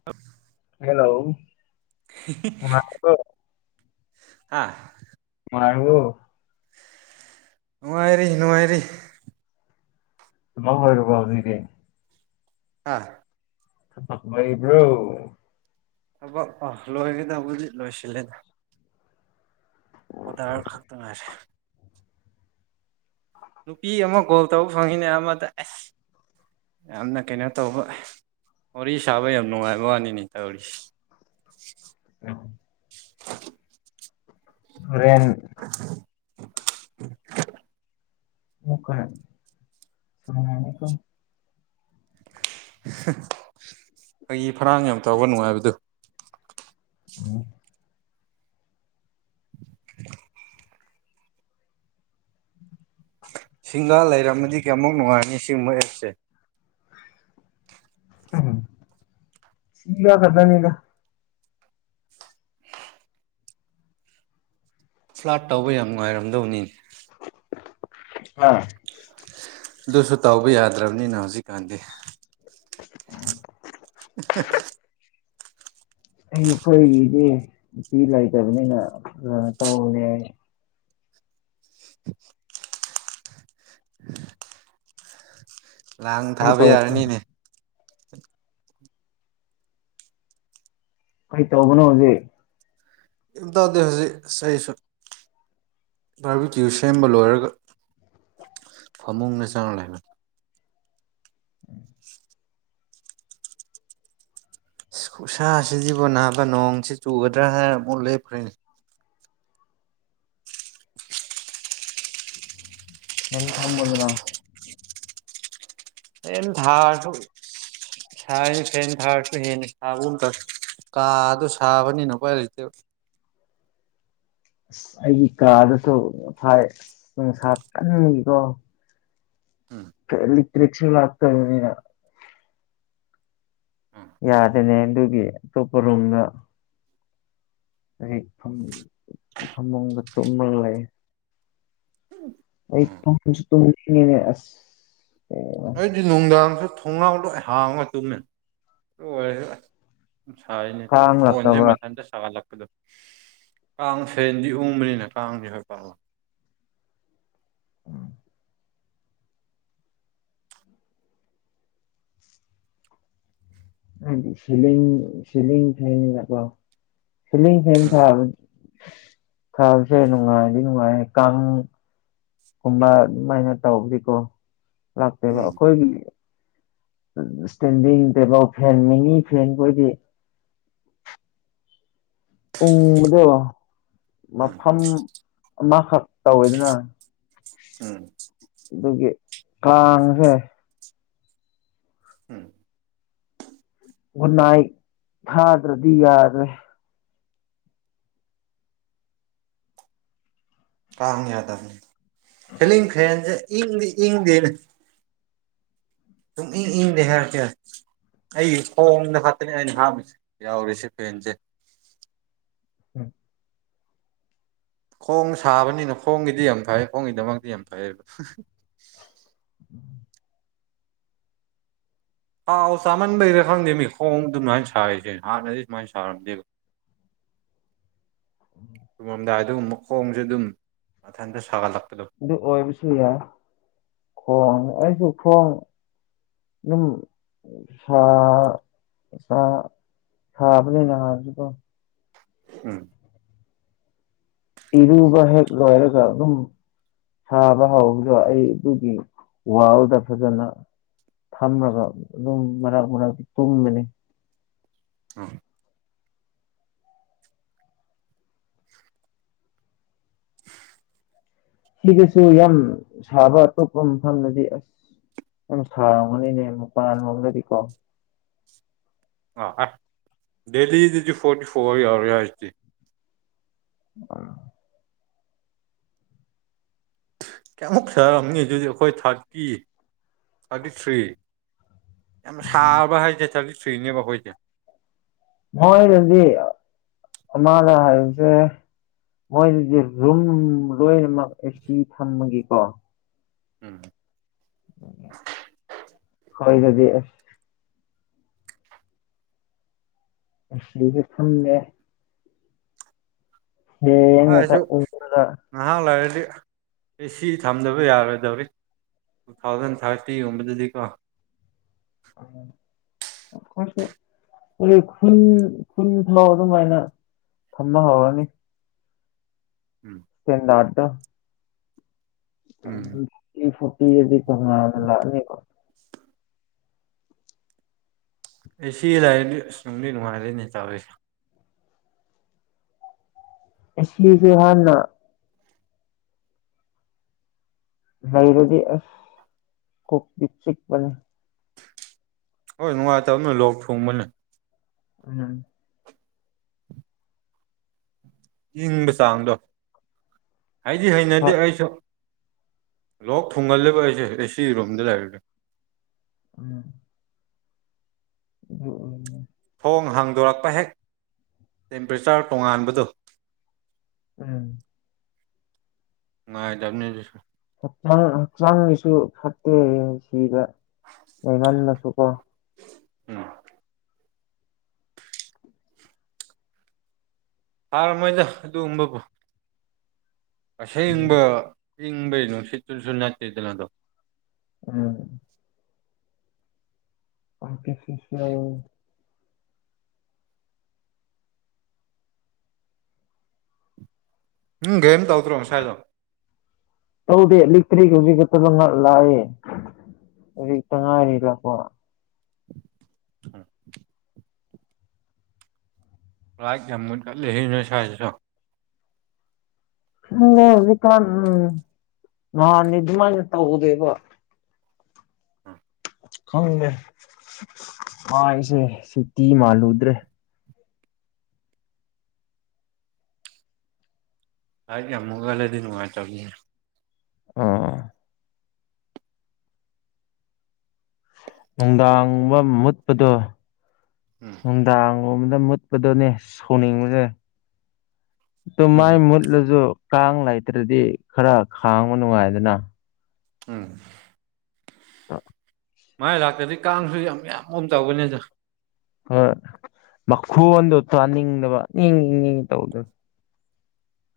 [inaudible] hello ꯅꯨꯡꯉꯥꯏꯔꯤꯕꯣ ꯍꯥꯥ ꯅꯨꯡꯉꯥꯏꯔꯤꯕꯣ ꯅꯨꯡꯉꯥꯏꯔꯤ ꯅꯨꯡꯉꯥꯏꯔꯤ ꯑꯣꯏꯔꯕꯣ ꯑꯗꯨꯗꯤ ꯑꯥ ꯅꯨꯡꯉꯥꯢꯔꯤꯕ꯭ꯔꯣ ꯊꯕꯛ ꯑ ꯂꯣꯏꯔꯦꯗ ꯍꯧꯖꯤꯛ ꯂꯣꯏꯁꯤꯜꯂꯦꯗ ꯑꯣꯗꯔ ꯑꯃꯈꯛꯇ ꯉꯥꯏꯔꯦ ꯅꯨꯄꯤ ꯑꯃ ꯒꯣꯜ ꯇꯧꯕ ꯐꯪꯉꯤꯅꯦ ꯑꯃꯗ ꯑꯁ ꯌꯥꯝꯅ ꯀꯩꯅꯣ ꯇꯧꯕ ꯋꯥꯔꯤ ꯁꯥꯕ ꯌꯥꯝ ꯅꯨꯡꯉꯥꯏꯕ ꯋꯥꯅꯤꯅꯦ ꯇꯧꯔꯤꯁ ꯑ [inaudible] ꯍꯣꯔꯦꯟ [unintelligible] [inaudible] ꯐꯒꯤ ꯐꯔꯥꯡ ꯌꯥꯝ ꯇꯧꯕ ꯅꯨꯡꯉꯥꯏꯕꯗꯨ ꯎꯝ [unintelligible] ꯁꯤꯡꯒꯥ ꯂꯩꯔꯝꯃꯗꯤ ꯀꯌꯥꯃꯨꯛ ꯅꯨꯡꯉꯥꯏꯅꯤ ꯁꯤꯒꯨꯝꯕ ꯑꯦꯞꯁꯦ ꯎꯝ ꯁꯤꯒ ꯐꯗꯥꯅꯤꯅ ꯐ꯭ꯂꯥꯠ ꯇꯧꯕ ꯌꯥꯝ ꯅꯨꯡꯉꯥꯏꯔꯝꯗꯧꯅꯤ ꯑꯥ ꯑꯗꯨꯁꯨ ꯇꯧꯕ ꯌꯥꯗ꯭ꯔꯕꯅꯤꯅ ꯍꯧꯖꯤꯛꯀꯥꯟꯗꯤ ꯎꯝ [inaudible] ꯑꯩꯈꯣꯏꯒꯤꯗꯤ ꯅꯨꯄꯤ ꯂꯩꯇꯕꯅꯤꯅ ꯇꯧꯔꯦ [unintelligible] [unintelligible] ꯂꯥꯡ ꯀꯩ ꯊꯥꯕ ꯇꯧ ꯌꯥꯔꯅꯤꯅꯦ ꯀꯩ ꯇꯧꯕꯅꯣ ꯍꯧꯖꯤꯛ ꯀꯩꯝ ꯇꯧꯗꯦ ꯍꯧꯖꯤꯛ ꯑꯩꯁꯨ ꯕꯥꯔꯕꯤꯀ꯭ꯌꯨ ꯁꯦꯝꯕ ꯂꯣꯏꯔꯒ ꯐꯃꯨꯡꯅ ꯆꯪꯅ ꯂꯩꯅꯩ ꯈꯨꯁꯥꯁꯤꯗꯤꯕꯨ ꯅꯥꯕ ꯅꯣꯡꯁꯤ ꯆꯨꯒꯗ꯭ꯔꯥ ꯍꯥꯏꯅ ꯑꯃꯨꯛ ꯂꯦꯞꯈ꯭ꯔꯦꯅꯤ ꯁꯦꯟ ꯊꯝꯃꯅꯤꯅ ꯐꯦꯟ ꯊꯥꯔꯁꯨ ꯁꯥꯏ ꯐꯦꯟ ꯊꯔꯁꯨ ꯍꯦꯟꯅ ꯁꯥꯕꯒꯨꯝ ꯇꯧꯏ ꯀꯥ ꯑꯗꯨ ꯁꯥꯕꯅꯤꯅꯀꯤ ꯂꯩꯇꯦ ꯑꯁ ꯑꯩꯒꯤ ꯀꯥꯗꯁꯨ ꯐꯥꯏ ꯅꯨꯡꯁꯥ ꯀꯟꯀꯣ ꯎꯝ ꯐꯦꯂꯤꯛꯇꯔꯦꯛꯁꯨ ꯂꯥꯛꯇꯕꯅꯤꯅ ꯎꯝ ꯌꯥꯗꯦꯅꯦ ꯑꯗꯨꯒꯤ ꯑꯇꯣꯞꯄꯔꯣꯝꯗ ꯑꯩ ꯐꯝ ꯐꯃꯨꯡꯗ ꯇꯨꯝꯃꯒ ꯂꯩꯌꯦ [unintelligible] [unintelligible] ꯑꯩꯗꯤ ꯅꯨꯡꯗꯥꯡꯖꯨ ꯊꯣꯡꯅꯥꯎ ꯂꯣꯏ ꯍꯥꯡꯉ ꯇꯨꯝꯃꯦ ꯑꯣꯏꯔ ꯎꯝ ꯁꯥꯏꯌꯦꯅꯦ ꯇꯥꯏ ꯀꯥꯡ ꯐꯣꯟꯖꯦ ꯂꯥꯛꯇꯕ꯭ꯔꯥ ꯃꯊꯟꯗ ꯁꯥꯒꯂꯛ ꯀꯥꯡ ꯐꯦꯟꯗꯤ ꯎꯪꯕꯅꯤꯅ ꯀꯥꯡꯗꯤ ꯈꯔ ꯐꯥꯕ ꯎꯝ ꯑꯩꯗꯤ ꯁꯤꯂꯤꯡ ꯁꯤꯂꯤꯡ ꯐꯦꯟꯅꯤꯅꯀꯣ ꯁꯤꯂꯤꯡ ꯐꯦꯟ ꯎꯝ ꯊꯥꯕꯖꯦ ꯊꯕꯁꯦ ꯅꯨꯡꯉꯥꯏꯗꯤ ꯅꯨꯡꯉꯥꯏꯌꯦ ꯀꯥꯡ ꯨꯑꯃ ꯑꯗꯨꯃꯥꯏꯅ ꯇꯧꯕꯗꯤꯀꯣ ꯈꯔ ꯐꯩꯕ ꯎꯝ ꯑꯩꯈꯣꯏ ꯎꯝ ꯏꯁꯇꯦꯟꯗꯤꯡ ꯇꯦꯕꯜ ꯐꯦꯟ ꯃꯤꯅꯤ ꯐꯦꯟ ꯈꯣꯏꯗꯤ ꯎꯨꯡꯕꯗꯣ ꯎꯝ ꯃꯐꯝ ꯑꯃꯈꯛ ꯇꯧꯋꯦꯗꯅ ꯎꯝ ꯑꯗꯨꯒꯤ ꯀꯥꯡꯖꯦ ꯎꯝ ꯒꯨꯠ ꯅꯥꯏꯠ ꯊꯥꯗ꯭ꯔꯗꯤ ꯌꯥꯗ꯭ꯔꯦ ꯀꯥꯡ ꯌꯥꯗꯕꯅꯤ ꯁꯤꯂꯤꯡ ꯐꯦꯟꯖꯦ ꯏꯪꯗꯤ ꯏꯪꯗꯦꯅꯦ [unintelligible] ꯑꯩ ꯈꯣꯡꯗ ꯈꯛꯇꯅꯦ ꯑꯩꯅ ꯊꯥꯎꯏꯁꯦ ꯌꯥꯎꯔꯤꯁꯦ ꯐꯦꯟꯁꯦ ꯎꯝ ꯈꯣꯡ ꯁꯥꯕꯅꯤꯅ ꯈꯣꯡꯒꯤꯗꯤ ꯌꯥꯝ ꯐꯩ ꯈꯣꯡꯒꯤꯗꯃꯛꯇꯤ ꯌꯥꯝ ꯐꯩꯕ ꯊꯥꯎ ꯆꯥꯝꯃꯟꯕꯩꯔꯥ ꯈꯪꯗꯦꯃꯤ ꯈꯣꯡ ꯑꯗꯨꯃꯥꯏꯅ ꯁꯥꯔꯤꯁꯦ ꯍꯥꯟꯅꯗꯤ ꯁꯨꯃꯥꯏꯅ ꯁꯥꯔꯝꯗꯦꯕ ꯇꯨꯝꯃꯝꯗꯥꯏꯗꯎꯝ ꯃꯈꯣꯡꯖꯦ ꯑꯗꯨꯝ ꯃꯊꯟꯇ ꯁꯥꯒꯠꯂꯛꯄꯗꯣ ꯑꯗꯨ ꯑꯣꯏꯕꯁꯨ ꯌꯥꯏ ꯈꯣꯡ ꯑꯩꯒꯤ ꯈꯣꯡ ꯑꯗꯨꯝ ꯁꯥꯥ ꯁꯥ ꯁꯥꯥꯕꯅꯤ ꯅꯍꯥꯟꯖꯨꯀꯣ ꯎꯝ ꯏꯔꯨꯕ ꯍꯦꯛ ꯂꯣꯏꯔꯒ ꯑꯗꯨꯝ ꯁꯥꯕ ꯍꯧꯕꯗ ꯑꯩ ꯑꯗꯨꯒꯤ ꯋꯥꯔꯜꯗ ꯐꯖꯅ ꯊꯝꯔꯒ ꯑꯗꯨꯝ ꯃꯔꯛ ꯃꯔꯛꯇ ꯇꯨꯝꯕꯅꯤ ꯎꯝ ꯁꯤꯗꯁꯨ ꯌꯥꯝ ꯁꯥꯕ ꯑꯇꯣꯞꯄ ꯃꯐꯝꯗꯗꯤ ꯑꯁ ꯖꯅ ꯁꯥꯔꯝꯒꯅꯤꯅꯦ ꯃꯄꯥꯟ ꯂꯣꯝꯗꯗꯤ ꯀꯣ ꯑ ꯑꯥꯏ ꯗꯦꯂꯤꯗꯗꯤ ꯐꯣꯔꯇꯤ ꯐꯣꯔ ꯌꯥꯎꯔꯦ ꯍꯥꯏꯖꯤꯗꯤ ꯎꯝ ꯀꯌꯥꯃꯨꯛ ꯁꯥꯔꯝꯅꯤ ꯑꯗꯨꯗꯤ ꯑꯈꯣꯏ ꯊꯥꯔꯇꯤ ꯊꯥꯔꯇꯤ ꯊ꯭ꯔꯤ ꯌꯥꯝ ꯎꯝ ꯁꯥꯔꯕ ꯍꯥꯏꯖꯦ ꯊꯥꯔꯇꯤ ꯊ꯭ꯔꯤꯅꯦꯕ ꯑꯈꯣꯏꯗꯤ ꯃꯣꯏꯅꯗꯤ ꯑ ꯑꯃꯥꯅ ꯍꯥꯏꯕꯖꯦ ꯃꯣꯏꯗꯗꯤ ꯗꯨꯝ ꯂꯣꯏꯅꯃꯛ ꯑꯦꯁꯤ ꯊꯝꯕꯒꯤꯀꯣ ꯎꯝ ꯑꯩꯈꯣꯏꯗꯗꯤ ꯑꯁ ꯑꯦꯁꯤꯖꯨ ꯊꯝꯗꯦ ꯐꯦꯟ ꯉꯥꯛꯇ ꯎꯪꯍꯜꯂ ꯉꯍꯥꯛ ꯂꯩꯔꯗꯤ ꯑꯦꯁꯤ ꯊꯝꯗꯕ ꯌꯥꯔꯣꯏꯗꯧꯔꯤ ꯇꯨꯊꯥꯎꯖꯟ ꯊꯥꯔꯇꯤꯒꯨꯝꯕꯗꯗꯤ ꯀꯣ ꯎꯝ ꯑꯈꯣꯏꯁꯨ ꯑꯗꯩ ꯈꯨꯟ ꯈꯨꯟꯐꯥꯎ ꯑꯗꯨꯃꯥꯏꯅ ꯊꯝꯕ ꯍꯧꯔꯅꯤ ꯎꯝ ꯐꯦꯟꯗꯥꯠꯇꯣ ꯎꯝ ꯈꯤꯇꯡꯗꯤ ꯄꯤꯁꯨ ꯄꯤꯔꯗꯤ ꯇꯣꯡꯉꯥꯟꯅ ꯂꯥꯛꯅꯦꯕ ꯑꯩ ꯁꯤ ꯂꯩꯔꯗꯤ ꯑꯁ ꯅꯨꯡꯗꯤ ꯅꯨꯡꯉꯥꯏꯔꯅꯤ ꯇꯧꯔꯤꯁꯦ ꯑꯁꯤꯖꯦ ꯍꯥꯟꯅ ꯂꯩꯔꯗꯤ ꯑꯁ ꯀꯣꯛꯇꯤ ꯆꯤꯛꯄꯅꯦ ꯍꯣꯏ ꯅꯨꯡꯉꯥꯏꯇꯕꯅꯦ ꯂꯣꯛ ꯊꯨꯡꯕꯅꯦ ꯎꯝ ꯏꯪꯕ ꯆꯥꯡꯗꯣ ꯑꯩꯗꯤ ꯍꯩꯅꯗꯦ ꯍꯣꯏ ꯑꯩꯁꯨ ꯂꯣꯛ ꯊꯨꯡꯒꯜꯂꯦꯕ ꯑꯩꯁꯦ ꯑꯦꯁꯤ ꯔꯨꯝꯗ ꯂꯩꯔꯗꯤ ꯎꯝ ꯎꯝ ꯎꯝ ꯊꯣꯡ ꯍꯥꯡꯗꯣꯔꯛꯄ ꯍꯦꯛ ꯇꯦꯝꯄꯔꯦꯆ꯭ꯔ ꯇꯣꯡꯉꯥꯟꯕꯗꯣ ꯎꯝ ꯉꯥꯏꯗꯕꯅꯦ ꯑꯗꯨꯁꯨ ꯍꯛꯆꯥꯡ ꯍꯛꯆꯥꯡꯒꯤꯁꯨ ꯐꯠꯇꯦ ꯁꯤꯕ ꯂꯩꯃꯟꯂꯁꯨꯀꯣ ꯎꯝ ꯊꯥꯔꯝꯃꯣꯏꯗ ꯑꯗꯨꯒꯨꯝꯕꯕꯨ ꯎꯝ ꯑꯁꯦꯡꯕ ꯏꯪꯕꯩ ꯅꯨꯡꯁꯤꯠꯇꯨꯖꯨ ꯅꯠꯇꯦꯗꯅ ꯑꯗꯣ ꯎꯝ ꯄꯥꯡꯇꯤ ꯁꯤꯁꯋꯦꯜ ꯎꯝ ꯒꯦꯝ ꯇꯧꯗ꯭ꯔꯣ ꯉꯁꯥꯏꯗꯣ ꯇꯧꯗꯦ ꯂꯤꯛꯇ꯭ꯔꯤ ꯍꯧꯖꯤꯛꯈꯛꯇꯡꯒ ꯉꯥꯛ ꯂꯥꯛꯑꯦ ꯍꯧꯖꯤꯛꯇ ꯉꯥꯏꯔꯤ ꯂꯥꯛꯄ ꯑꯣ ꯔꯥꯏꯛ ꯌꯥꯝ ꯃꯨꯠꯀꯜꯂꯦꯍꯦ ꯅꯣꯏ ꯁ꯭ꯋꯥꯏꯗꯖꯨ ꯎꯝꯅꯦ ꯍꯧꯖꯤꯀꯥꯟ ꯎꯝ ꯅꯍꯥꯟꯗꯤ ꯑꯗꯨꯃꯥꯏꯅ ꯇꯧꯗꯦꯕ ꯑꯥ ꯈꯪꯗꯦ ꯃꯥꯏꯁꯦ ꯁꯤꯇꯤ ꯃꯥꯜꯂꯨꯗ꯭ꯔꯦ ꯂꯥꯏꯠ ꯌꯥꯝ ꯃꯨꯠꯀꯜꯂꯗꯤ ꯅꯨꯡꯉꯥꯏꯇꯕꯅꯤꯅꯦ ꯑꯣ ꯑꯣ ꯅꯨꯡꯗꯥꯡꯕ ꯃꯨꯠꯄꯗꯣ ꯎꯝ ꯅꯨꯡꯗꯥꯡꯒꯨꯝꯕꯗ ꯃꯨꯠꯄꯗꯨꯅꯦ ꯁꯧꯅꯤꯡꯕꯖꯦ ꯑꯗꯨ ꯎꯝ ꯃꯥꯏ ꯃꯨꯠ ꯑꯗꯨꯖꯨ ꯀꯥꯡ ꯂꯩꯇ꯭ꯔꯗꯤ ꯈꯔ ꯈꯥꯡꯕ ꯅꯨꯡꯉꯥꯏꯗꯅ ꯎꯝ ꯇ ꯃꯥꯏ ꯂꯥꯛꯇꯗꯤ ꯀꯥꯡꯁꯨ ꯌꯥꯝ ꯌꯥꯝꯕꯒꯨꯝ ꯇꯧꯕꯅꯤꯗ ꯍꯣꯏ ꯃꯈꯣꯟꯗꯣ ꯇꯥꯅꯤꯡꯗꯕ ꯅꯤꯡ ꯅꯤꯡ ꯅꯤꯡ ꯇꯧꯕꯗꯣ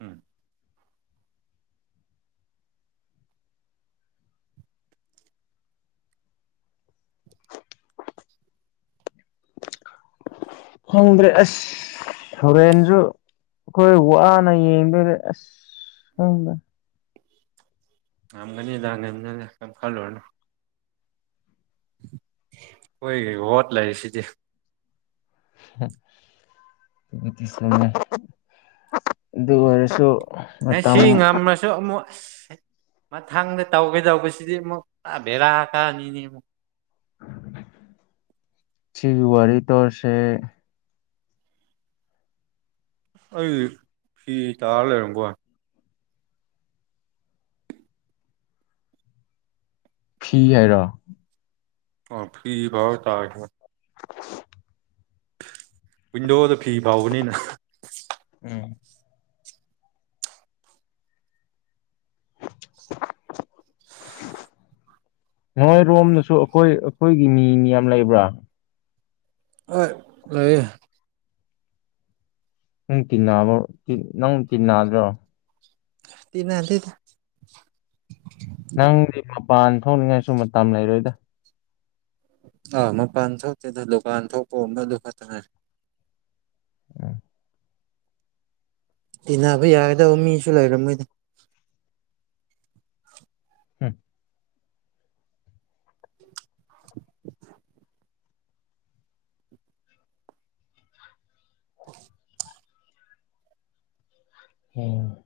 ꯎꯝ [inaudible] ꯈꯪꯗ꯭ꯔꯦ ꯑꯁ ꯍꯣꯔꯦꯟꯖꯨ ꯑꯩꯈꯣꯏ ꯋꯥꯅ ꯌꯦꯡꯗꯣꯏꯅꯦ ꯑꯁ ꯈꯪꯗ꯭ꯔꯦ ꯉꯝꯒꯅꯤꯗ ꯉꯝꯅꯅ ꯀꯩꯝ ꯈꯜꯂꯨꯔꯅ ꯈꯣꯏꯒꯤ ꯋꯠ ꯂꯩꯔꯤꯁꯤꯗꯤ ꯑꯗꯨ ꯑꯣꯏꯔꯁꯨ ꯉꯁꯤ ꯃꯇꯝ ꯉꯝꯔ ꯁꯨ ꯑꯃꯨꯛ ꯑꯁ ꯃꯊꯪꯗ ꯇꯧꯒꯗꯧꯕꯁꯤꯗꯤ ꯑꯃꯨꯛ ꯕꯦꯔꯥ ꯀꯥꯅꯤꯅꯦ ꯑꯃꯨꯛ ꯁꯤꯒꯤ ꯋꯥꯔꯤ ꯇꯧꯔꯁꯦ ꯑꯩ ꯐꯤ ꯇꯥꯔ ꯂꯩꯔꯝꯕꯣ ꯐꯤ ꯍꯥꯏꯔꯣ ꯑꯣ ꯐꯤ ꯐꯧꯔ ꯇꯥꯔ [unintelligible] ꯋꯤꯟꯗꯣꯗ ꯐꯤ ꯐꯥꯎꯕꯅꯤꯅ ꯎꯝ ꯅꯣꯏ ꯔꯣꯝꯗꯁꯨ ꯑꯩꯈꯣꯏ ꯑꯩꯈꯣꯏꯒꯤ ꯃꯤ ꯃꯤ ꯌꯥꯝ ꯂꯩꯕ꯭ꯔꯥ ꯍꯣꯏ ꯂꯩꯌꯦ ꯅꯪ ꯇꯤꯟꯅꯕ ꯅꯪ ꯇꯤꯟꯅꯗ꯭ꯔꯣ ꯇꯅꯗꯦꯗ ꯅꯪꯗꯤ ꯃꯄꯥꯟ ꯊꯣꯛꯅꯤꯡꯉꯥꯏꯁꯨ ꯃꯇꯝ ꯂꯩꯔꯣꯏꯗ ꯑꯥ ꯃꯄꯥꯟ ꯊꯣꯛꯇꯦꯗ ꯗꯨꯀꯥꯟ ꯊꯣꯛꯄꯕꯗꯨ ꯈꯛꯇꯅꯔꯦ ꯇꯤꯟꯅꯕ ꯌꯥꯒꯗꯧꯕ ꯃꯤꯁꯨ ꯂꯩꯔꯝꯃꯣꯏꯗ ꯍꯝ [unintelligible] [unintelligible] ꯎꯝ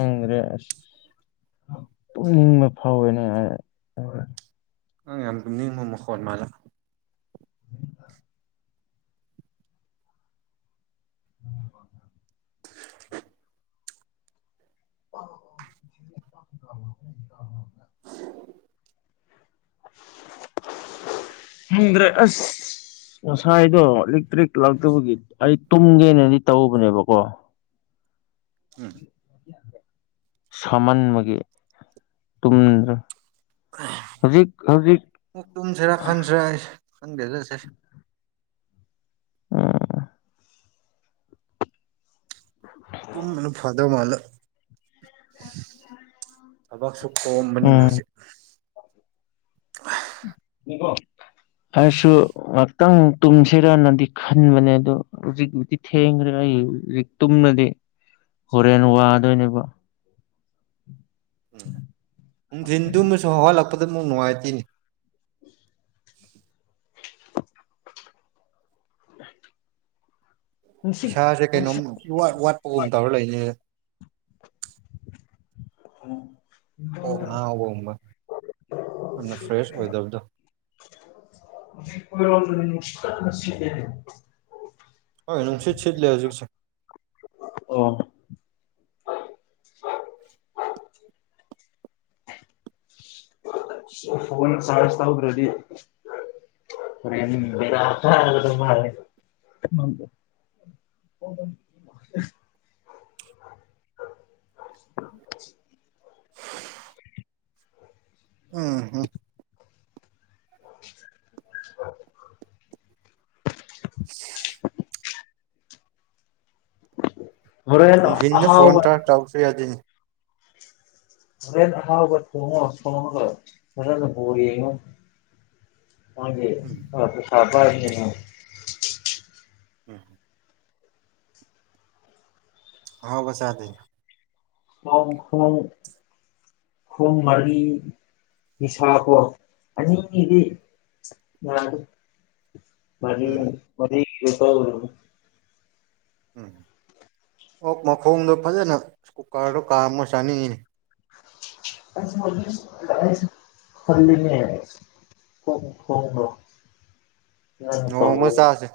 ꯑꯪꯒ꯭ꯔꯦꯁ ꯇꯨꯝꯅꯤꯡꯕ ꯐꯥꯎꯋꯦꯅꯦ ꯑꯪ ꯌꯥꯝ ꯇꯨꯝꯅꯤꯡꯕ ꯃꯈꯣꯜ ꯃꯥꯂꯦ ꯎꯝ [unintelligible] [unintelligible] [unintelligible] ꯍꯪꯗ꯭ꯔꯦ ꯑꯁ ꯉꯁꯥꯏꯗꯣ ꯏꯛꯇ꯭ꯔꯤꯛ ꯂꯇꯕꯒꯤ ꯑꯩ ꯇꯨꯝꯒꯦꯅꯗꯤ ꯇꯧꯕꯅꯦꯕꯀꯣ ꯎꯝ ꯁꯃꯥꯟ ꯃꯒꯤ ꯇꯨꯝꯗ꯭ꯔꯦ ꯍꯧꯖꯤꯛ ꯍꯧꯖꯤꯛ ꯃꯨꯛ ꯇꯨꯝꯁꯤꯔꯥ ꯈꯟꯁꯤꯔꯥ ꯑꯩ ꯈꯪꯗꯦ ꯆꯁꯦ [inaudible] ꯇꯨꯝꯕꯅ ꯐꯥꯗꯣ ꯃꯥꯜꯂꯦ ꯊꯕꯛꯁꯨ ꯀꯣꯝ ꯃꯅꯤ ꯎꯝ ꯍꯧꯖꯤꯛ ꯎꯀꯣ [unintelligible] ꯍꯥꯏꯔꯁꯨ ꯉꯥꯏꯍꯥꯛꯇꯪ ꯇꯨꯝꯁꯤꯔꯅꯗꯤ ꯈꯟꯕꯅꯦ ꯑꯗꯣ ꯍꯧꯖꯤꯛ ꯊꯦꯡꯈ꯭ꯔꯦ ꯑꯩ ꯍꯧꯖꯤꯛ ꯇꯨꯝꯅꯗꯤ ꯍꯣꯔꯦꯟ ꯋꯥꯗꯣꯏꯅꯦꯕ ꯎꯝ ꯅꯨꯡꯊꯤꯟ ꯑꯨꯝꯃꯁꯨ ꯍꯧꯍꯠꯂꯛꯄꯗ ꯑꯃꯨꯛ ꯅꯨꯡꯉꯥꯏꯇꯦꯅꯤ [inaudible] ꯅꯨꯡꯁꯤꯠ ꯏꯁꯥꯁꯦ ꯀꯩꯅꯣꯝ ꯅꯨꯡꯁꯤꯠ ꯏꯋꯥꯠ ꯋꯥꯠꯄꯒꯨꯝ ꯇꯧꯔ ꯂꯩꯅꯤ ꯎꯝ ꯀꯣꯛ ꯉꯥꯎꯕꯒꯨꯝꯕ ꯌꯥꯝꯅ ꯐ꯭ꯔꯦꯁ ꯑꯣꯏꯗꯕꯗꯣ ꯍꯧꯖꯤꯛ ꯈꯣꯏꯔꯣꯝꯗꯗꯤ ꯅꯨꯡꯁꯤꯠ ꯀꯠꯅ ꯁꯤꯠꯂꯦꯅꯦ ꯅꯨꯡꯁꯤꯠ ꯁꯤꯠ ꯂꯦ ꯍꯧꯖꯤꯛꯁꯦ ꯑꯣ ꯐꯣꯟ ꯆꯥꯖ ꯇꯎꯗ꯭ꯔꯦꯗꯤ ꯍꯧꯔꯦꯟ ꯕꯦꯔ ꯀꯔꯒꯗꯧ ꯃꯥꯜꯂꯦ ꯑꯣ [unintelligible] ꯎꯝ [inaudible] [inaudible] ꯍꯣꯔꯦꯟ ꯅ ꯐꯣꯟ ꯑꯍꯥꯎꯕ ꯇ ꯆꯥꯎꯥꯎꯁ ꯌꯥꯗꯅꯤ ꯑ ꯍꯥꯎ ꯊꯣꯡꯉ ꯊꯉꯒꯣ ꯎꯝ ꯍ ꯁꯥꯥ ꯎꯝ ꯍꯝ ꯍꯥꯎꯕꯁ ꯌꯥꯗꯅ ꯑꯣ ꯍꯣꯏ ꯈꯣꯡ ꯃꯔꯤ ꯅꯤꯁꯥ ꯀꯣ ꯑꯅꯤꯒꯤꯗꯤ ꯃꯥ ꯎꯝ ꯃ ꯌꯄꯥ ꯑꯣꯏ ꯎꯝ ꯑꯣ ꯃꯈꯣꯡꯗꯣ ꯐꯖꯅ ꯀꯨꯀꯥꯔꯗꯣ ꯀꯥ ꯑꯃ ꯆꯥꯅꯤꯡꯉꯤꯅꯤ ꯍꯜ ꯍ ꯅꯣꯡꯃ ꯍ ꯆꯥꯁꯦ